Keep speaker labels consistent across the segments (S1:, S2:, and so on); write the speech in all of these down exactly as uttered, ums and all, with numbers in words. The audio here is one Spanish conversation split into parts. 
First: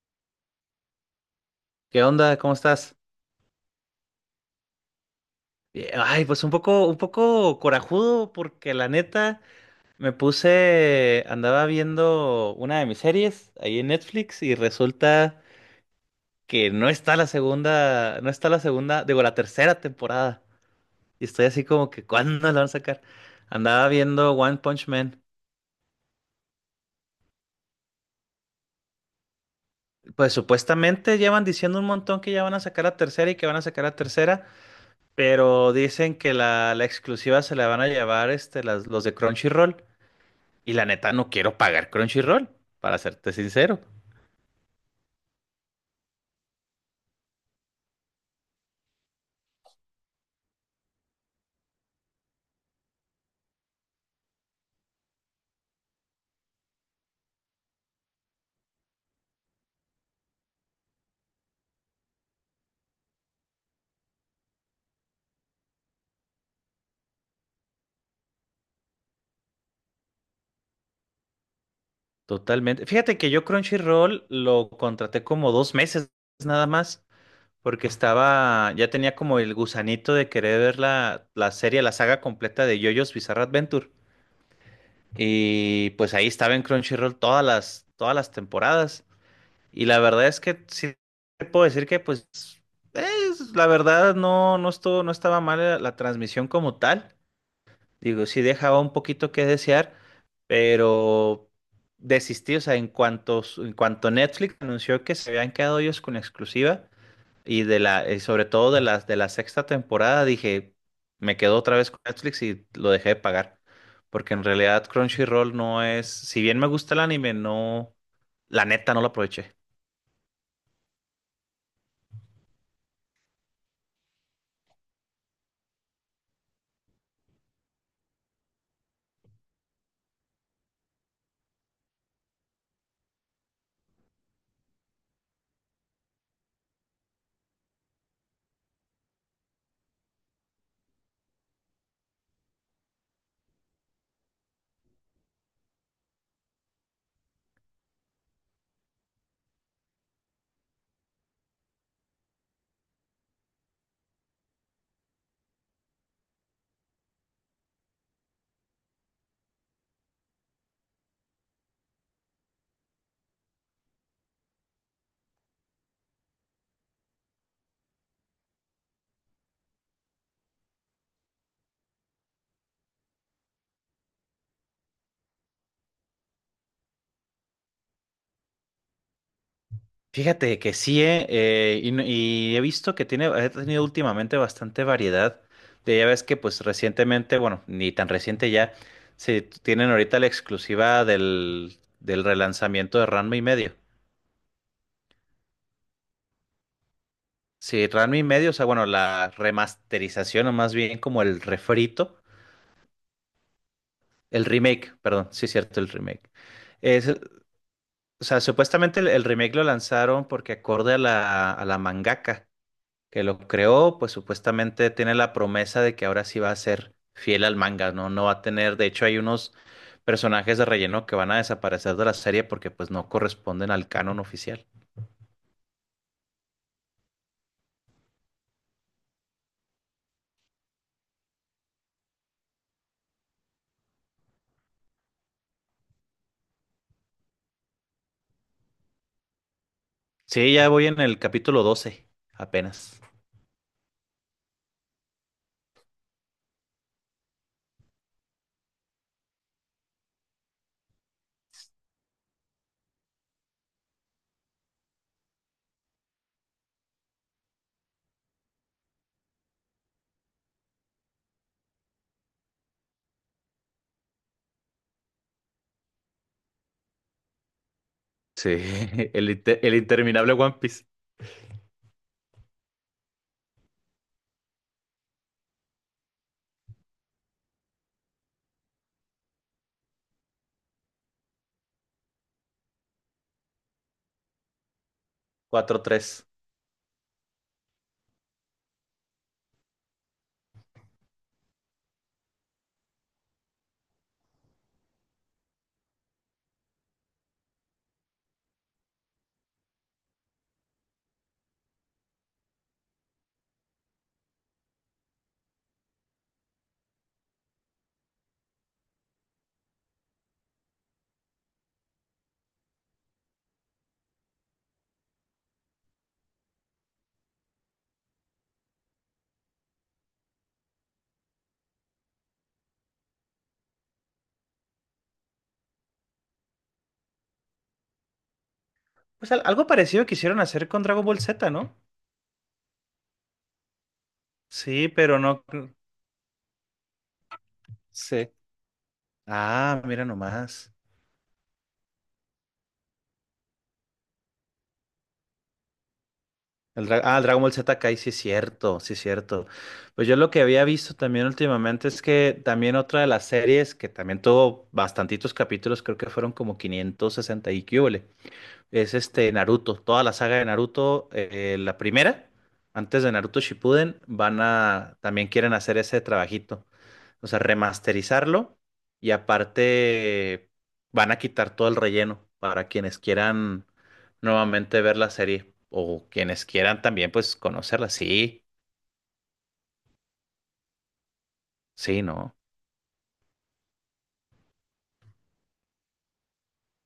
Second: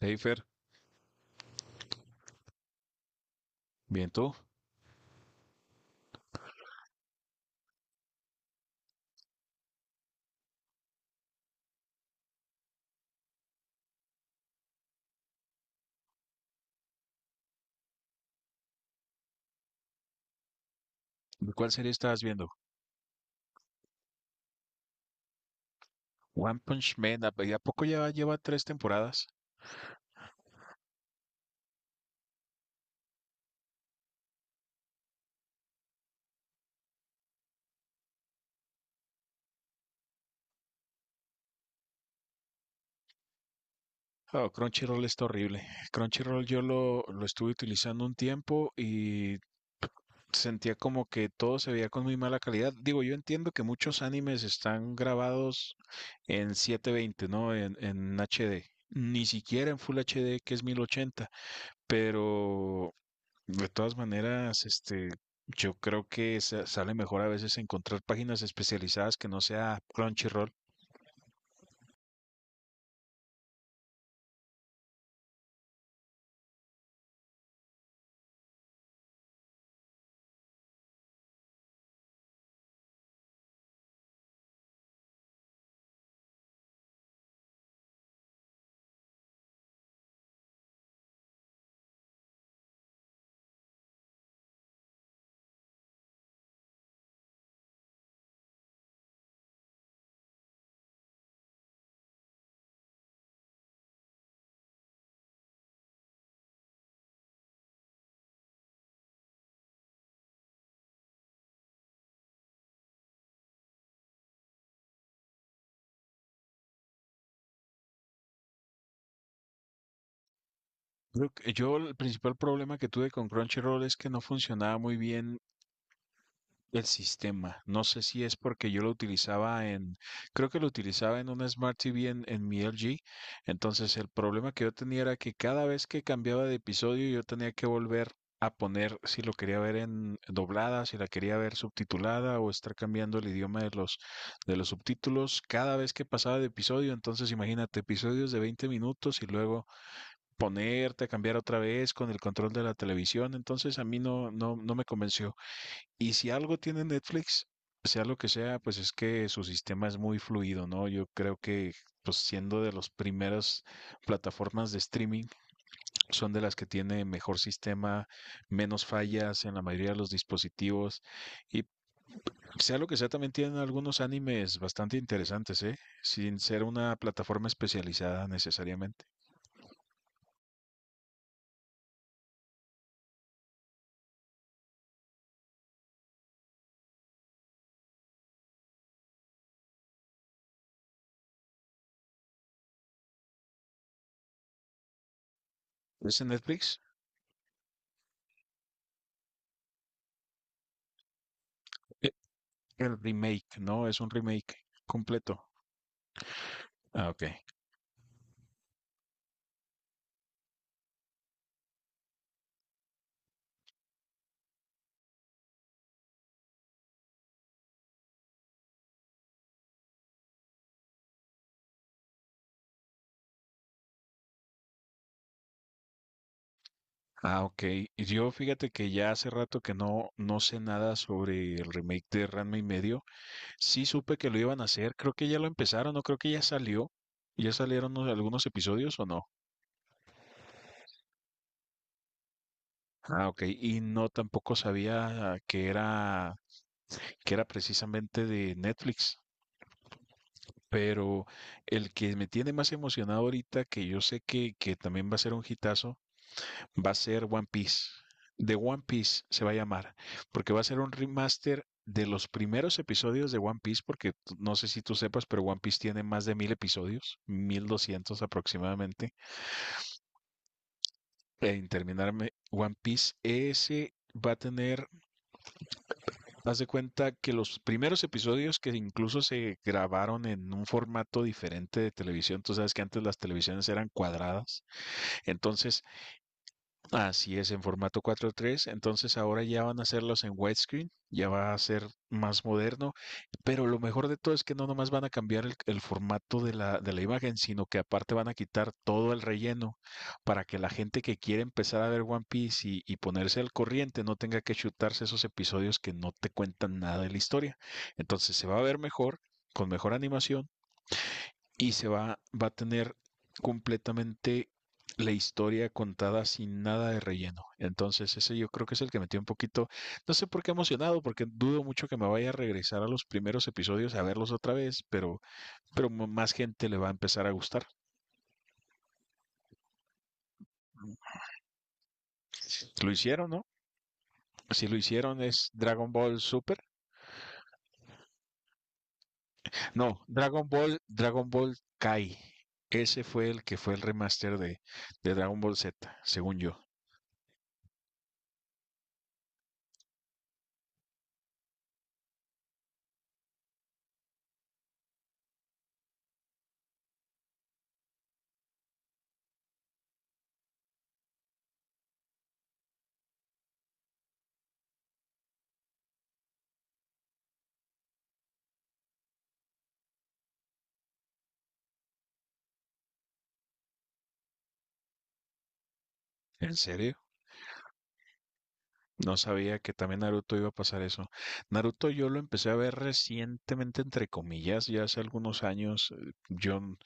S1: Hey, Fer,
S2: ¿Qué onda? ¿Cómo estás?
S1: bien, ¿tú?
S2: Bien. Ay, pues un poco, un poco corajudo porque la neta me puse, andaba viendo una de mis series ahí en Netflix y resulta que no está la segunda, no está la segunda, digo, la tercera temporada. Y estoy
S1: ¿De
S2: así
S1: ¿Cuál
S2: como
S1: serie
S2: que,
S1: estabas
S2: ¿cuándo
S1: viendo?
S2: la van a sacar? Andaba viendo One Punch Man.
S1: One Punch Man, ¿a a poco ya lleva tres temporadas?
S2: Pues supuestamente llevan diciendo un montón que ya van a sacar la tercera y que van a sacar la tercera, pero dicen que la, la exclusiva se la van a llevar este, las, los de Crunchyroll. Y la neta no quiero pagar Crunchyroll, para serte sincero.
S1: Oh, Crunchyroll está horrible. Crunchyroll yo lo, lo estuve utilizando un tiempo y sentía como que todo se veía con muy mala calidad. Digo, yo entiendo que muchos animes están grabados en siete veinte, ¿no? En, en H D. Ni siquiera en Full H D, que es mil ochenta. Pero, de todas maneras, este, yo creo que sa- sale mejor a veces encontrar páginas especializadas que no sea Crunchyroll.
S2: Totalmente. Fíjate que yo Crunchyroll lo contraté como dos meses nada más, porque estaba, ya tenía como el gusanito de querer ver la, la serie, la saga completa de JoJo's Bizarre Adventure. Y pues ahí estaba en Crunchyroll todas las, todas las temporadas. Y la verdad es que sí te puedo decir que pues es, la verdad no, no estuvo, no estaba mal la, la transmisión como tal. Digo, sí dejaba un poquito que desear, pero desistí, o sea, en cuanto, su- en cuanto Netflix anunció que se habían quedado ellos con la exclusiva y de la, y sobre todo de las de la sexta temporada, dije, me quedo otra vez con Netflix y lo dejé de pagar, porque en realidad Crunchyroll no es, si bien me gusta el anime, no, la neta no lo aproveché.
S1: Creo que- Yo, el principal problema que tuve con Crunchyroll es que no funcionaba muy bien el sistema. No sé si es porque yo lo utilizaba en, creo que lo utilizaba en una Smart T V en, en mi L G, entonces el problema que yo tenía era que cada vez que cambiaba de episodio yo tenía que volver a poner si lo quería ver en doblada, si la quería ver subtitulada o estar cambiando el idioma de los de los subtítulos cada vez que pasaba de episodio, entonces imagínate episodios de veinte minutos y luego ponerte a cambiar otra vez con el control de la televisión, entonces a mí no no no me convenció. Y si algo tiene Netflix, sea lo que sea, pues es que su sistema es muy fluido, ¿no? Yo creo que, pues siendo de las primeras plataformas de streaming, son de las que tiene mejor sistema, menos fallas en la mayoría de los dispositivos. Y sea lo que sea, también tienen algunos animes bastante interesantes, ¿eh? Sin ser una plataforma especializada necesariamente.
S2: Fíjate que sí, eh, eh, y, no- y he visto que tiene, ha tenido últimamente bastante variedad. De, ya ves que pues recientemente, bueno, ni tan reciente ya, se tienen ahorita la exclusiva del, del relanzamiento de Ranma y medio.
S1: ¿Es en Netflix?
S2: Sí, Ranma y medio, o sea, bueno, la remasterización o más bien como el
S1: Eh,
S2: refrito,
S1: El remake, ¿no? Es un
S2: el
S1: remake
S2: remake, perdón,
S1: completo.
S2: sí es cierto, el remake. Es,
S1: Ah, ok.
S2: o sea, supuestamente el, el remake lo lanzaron porque acorde a la, a la mangaka. Que lo creó, pues supuestamente tiene la promesa de que ahora sí va a ser fiel al manga, ¿no? No va a tener, de hecho hay unos personajes de relleno que van a desaparecer de la serie porque pues no corresponden al canon oficial.
S1: Ah, ok. Y Yo fíjate que ya hace rato que no, no sé nada sobre el remake de Ranma y medio. Sí supe que lo iban a hacer. Creo que ya lo empezaron, o creo que ya salió. ¿Ya salieron unos- algunos episodios o no?
S2: Sí, ya voy en el capítulo doce, apenas.
S1: Ah, ok. Y no tampoco sabía que era, que era precisamente de Netflix. Pero el que me tiene más emocionado ahorita, que yo sé que, que también va a ser un hitazo, va a ser One Piece. The One Piece se va a llamar, porque va a ser un remaster de los primeros episodios de One Piece, porque no sé si tú sepas, pero One Piece tiene más de mil episodios, mil doscientos
S2: Sí,
S1: aproximadamente.
S2: el, inte- el interminable One Piece
S1: e En terminarme One Piece, ese va a tener, haz de cuenta que los primeros episodios que incluso se grabaron en un formato diferente de televisión, tú sabes que antes las televisiones eran cuadradas, entonces
S2: cuatro tres.
S1: así es, en formato cuatro tres, entonces ahora ya van a hacerlos en widescreen, ya va a ser más moderno, pero lo mejor de todo es que no nomás van a cambiar el, el formato de la, de la imagen, sino que aparte van a quitar todo el relleno para que la gente que quiere empezar a ver One Piece y, y ponerse al corriente no tenga que chutarse esos episodios que no te cuentan nada de la historia. Entonces se va a ver mejor, con mejor animación y se va, va a tener completamente la historia contada sin nada de relleno. Entonces, ese yo creo que es el que metió un poquito, no sé por qué emocionado, porque dudo mucho que me vaya a regresar a los primeros episodios a verlos otra vez, pero, pero m- más gente le va a empezar a gustar.
S2: Pues al- algo parecido quisieron hacer con Dragon Ball Z, ¿no?
S1: Lo hicieron, ¿no? Si lo
S2: Sí, pero
S1: hicieron
S2: no.
S1: es
S2: Mm.
S1: Dragon Ball Super.
S2: Sí. Ah,
S1: No,
S2: mira
S1: Dragon
S2: nomás.
S1: Ball, Dragon Ball Kai. Ese fue el que fue el remaster de, de Dragon Ball Z, según yo.
S2: El Dra- ah, el Dragon Ball Z Kai, sí es cierto, sí es cierto. Pues yo lo que había visto también últimamente es que también otra de las series que también tuvo bastantitos capítulos, creo que fueron como quinientos sesenta y quíbole, es este Naruto. Toda la saga de Naruto, eh, eh, la primera, antes de Naruto Shippuden, van a, también quieren hacer ese trabajito. O sea, remasterizarlo y aparte van a quitar todo el relleno para quienes quieran nuevamente ver la serie o quienes
S1: ¿En
S2: quieran
S1: serio?
S2: también pues conocerla. Sí,
S1: No sabía que también Naruto iba a pasar eso. Naruto
S2: sí,
S1: yo lo
S2: ¿no?
S1: empecé a ver recientemente, entre comillas, ya hace algunos años. eh, Yo, n-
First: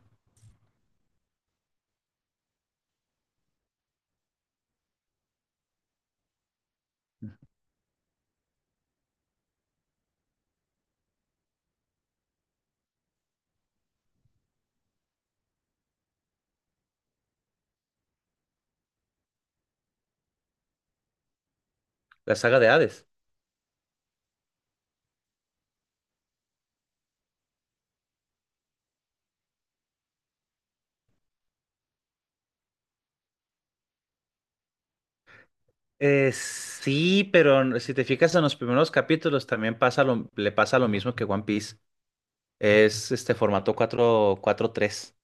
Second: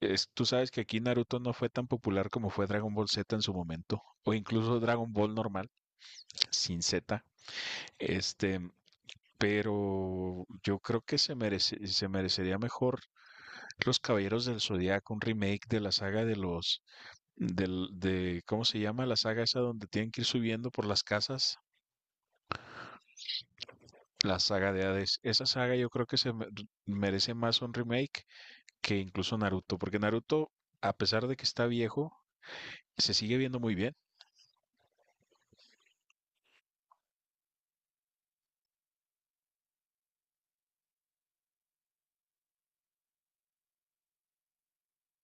S1: es- Tú sabes que aquí Naruto no fue tan popular como fue Dragon Ball Z en su momento, o incluso Dragon Ball normal, sin Z. Este, pero yo creo que se merece, se merecería mejor Los Caballeros del Zodiaco, un remake de la saga de los, del, de, ¿cómo se llama? La saga esa donde tienen que ir subiendo por las casas.
S2: La saga de Hades.
S1: La saga de Hades. Esa saga yo creo que se me- merece más un remake que incluso Naruto, porque Naruto, a pesar de que está viejo, se sigue viendo muy bien.
S2: Eh, sí, pero si te fijas en los primeros capítulos también pasa lo, le pasa lo mismo que One Piece. Es este formato cuatro cuatro tres.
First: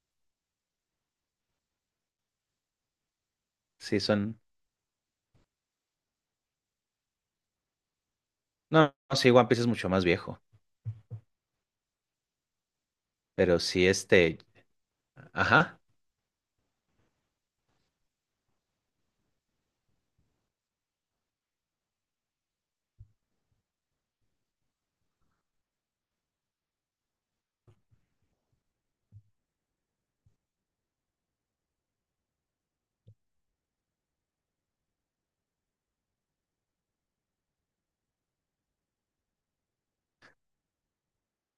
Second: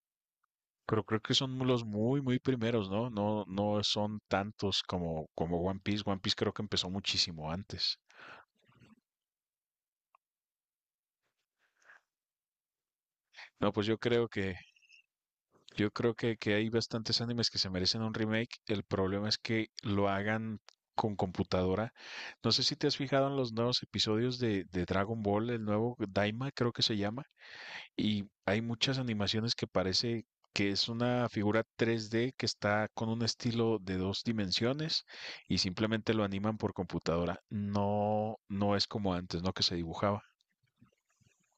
S1: Pero creo que son los muy, muy primeros, ¿no? No, no
S2: Sí,
S1: son
S2: son...
S1: tantos como, como One Piece. One Piece creo que empezó muchísimo antes.
S2: No, no, sí, One Piece es mucho más viejo, pero
S1: No, pues
S2: sí
S1: yo creo
S2: este.
S1: que
S2: Ajá.
S1: Yo creo que, que hay bastantes animes que se merecen un remake. El problema es que lo hagan con computadora. No sé si te has fijado en los nuevos episodios de, de Dragon Ball, el nuevo Daima creo que se llama, y hay muchas animaciones que parece que es una figura tres D que está con un estilo de dos dimensiones y simplemente lo animan por computadora. No, no es como antes, ¿no? Que se dibujaba.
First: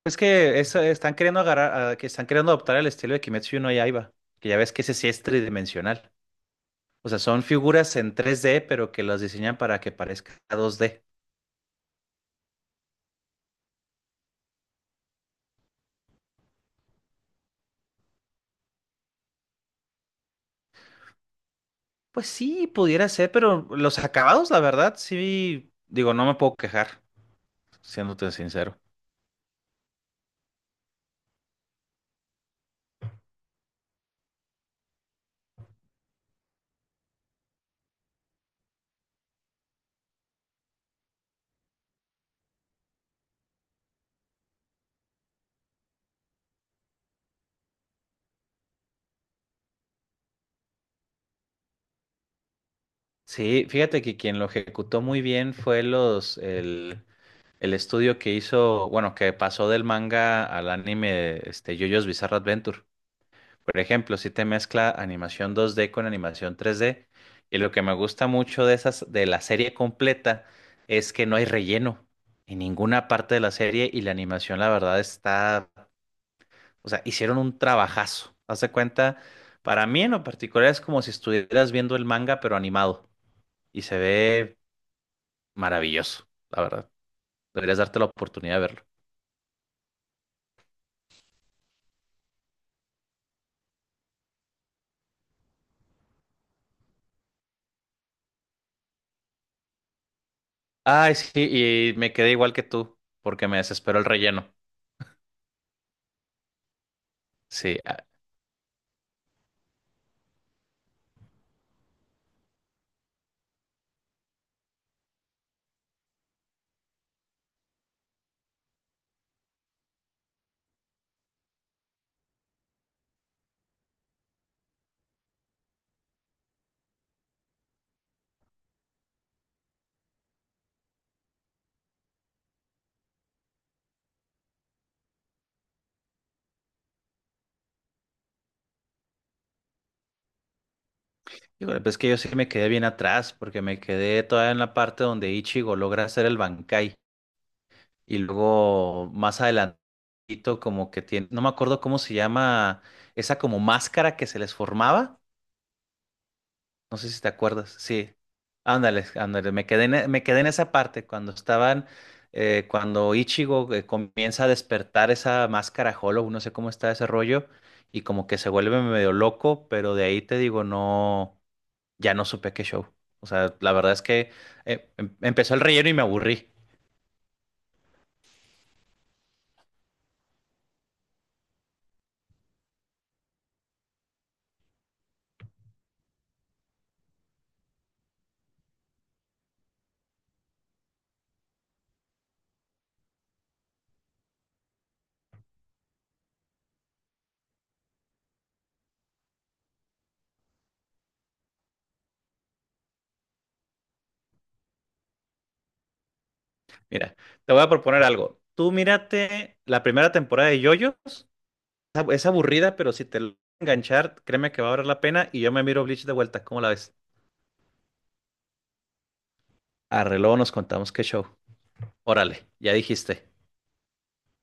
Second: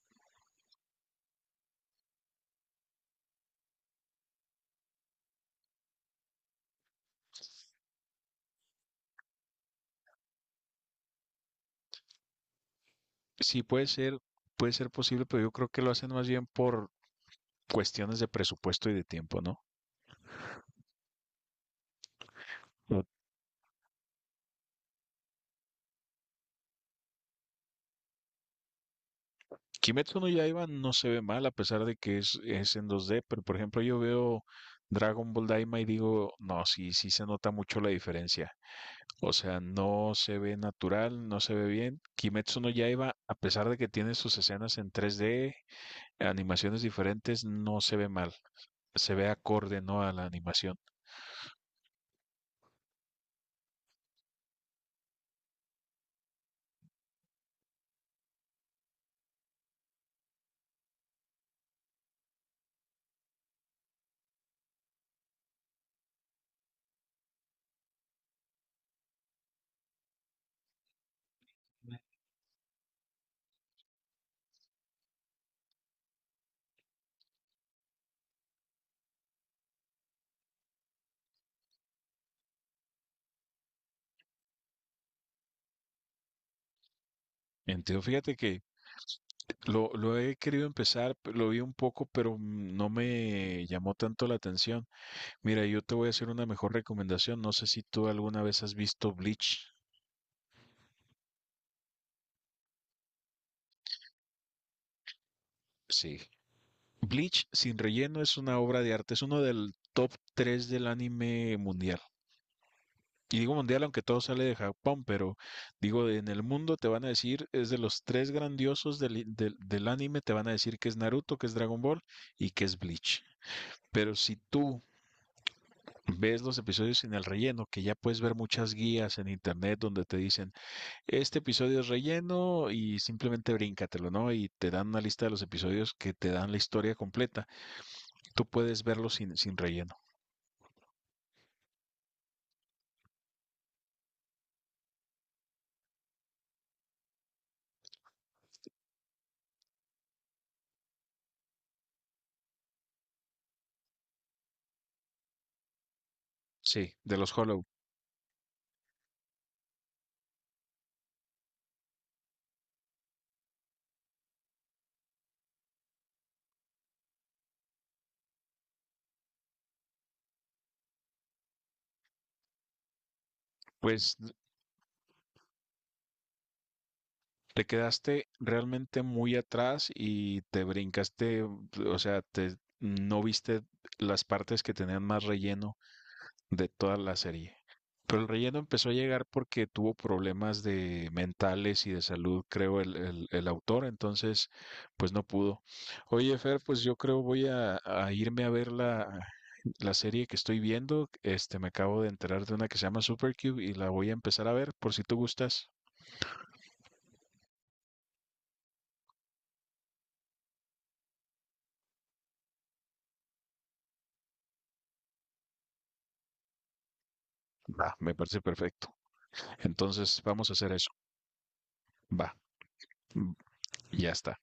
S2: Es que eso- están queriendo agarrar, ah, que están queriendo adoptar el estilo de Kimetsu no Yaiba, que ya ves que ese sí es tridimensional. O sea, son figuras en tres D, pero que las diseñan para que parezca dos D.
S1: Sí, puede ser, puede ser posible, pero yo creo que lo hacen más bien por cuestiones de presupuesto y de tiempo, ¿no?
S2: Pues sí,
S1: Mm.
S2: pudiera ser, pero los acabados, la verdad, sí, digo, no me puedo quejar, siéndote sincero.
S1: Kimetsu no Yaiba no se ve mal a pesar de que es, es en dos D, pero por ejemplo yo veo Dragon Ball Daima y digo, no, sí, sí se nota mucho la diferencia. O sea, no se ve natural, no se ve bien. Kimetsu no Yaiba, a pesar de que tiene sus escenas en tres D, animaciones diferentes, no se ve mal. Se ve acorde, ¿no? A la animación.
S2: Sí, fíjate que quien lo ejecutó muy bien fue los, el, el estudio que hizo, bueno, que pasó del manga al anime, este, JoJo's Bizarre Adventure. Por ejemplo, si te mezcla animación dos D con animación tres D, y lo que me gusta mucho de esas, de la serie completa, es que no hay relleno en ninguna parte de la serie y la animación, la verdad, está, o sea, hicieron un trabajazo. Haz de cuenta, para mí en lo particular es como si estuvieras viendo el manga, pero animado, y se ve maravilloso, la verdad. Deberías darte
S1: Entiendo,
S2: la
S1: fíjate
S2: oportunidad de
S1: que
S2: verlo.
S1: lo, lo he querido empezar, lo vi un poco, pero no me llamó tanto la atención. Mira, yo te voy a hacer una mejor recomendación. No sé si tú alguna vez has visto Bleach.
S2: Ay, sí, y me quedé igual que tú, porque me desesperó el relleno.
S1: Sí. Bleach
S2: Sí,
S1: sin
S2: ah,
S1: relleno es una obra de arte, es uno del top tres del anime mundial. Y digo mundial aunque todo sale de Japón, pero digo, en el mundo te van a decir, es de los tres grandiosos del, i- del, del anime, te van a decir que es Naruto, que es Dragon Ball y que es Bleach. Pero si tú ves los episodios sin el relleno, que ya puedes ver muchas guías en internet donde te dicen: este episodio es relleno y simplemente bríncatelo, ¿no? Y te dan una lista de los episodios que te dan la historia completa. Tú puedes verlo sin, sin relleno.
S2: híjole, pues es que yo sí me quedé bien atrás porque me quedé todavía en la parte donde Ichigo logra hacer el Bankai y luego más adelantito como que tiene, no me acuerdo cómo se llama esa como máscara que se les formaba,
S1: Sí,
S2: no sé
S1: de
S2: si te
S1: los Hollow.
S2: acuerdas, sí, ándale, ándale, me quedé en, e- me quedé en esa parte cuando estaban, eh, cuando Ichigo eh, comienza a despertar esa máscara Hollow, no sé cómo está ese rollo y como que se vuelve medio loco, pero de ahí te digo, no ya no supe qué show. O sea, la verdad es
S1: Pues
S2: que eh, em- empezó el relleno y me aburrí.
S1: te quedaste realmente muy atrás y te brincaste, o sea, te, no viste las partes que tenían más relleno de toda la serie. Pero el relleno empezó a llegar porque tuvo problemas de mentales y de salud, creo, el, el- el autor. Entonces pues no pudo. Oye, Fer, pues yo creo voy a, a irme a ver la, la serie que estoy viendo. Este, me acabo de enterar de una que se llama Supercube y la voy a empezar a ver por si tú gustas.
S2: Mira, te voy a proponer algo. Tú mírate la primera temporada de JoJo's. Es ab- es aburrida, pero si te logra enganchar, créeme que va a valer la pena y yo me miro Bleach de vuelta. ¿Cómo la ves?
S1: Va, me parece perfecto.
S2: Arre,
S1: Entonces
S2: luego
S1: vamos a
S2: nos
S1: hacer eso.
S2: contamos qué show.
S1: Va,
S2: Órale, ya dijiste.
S1: mm, ya está.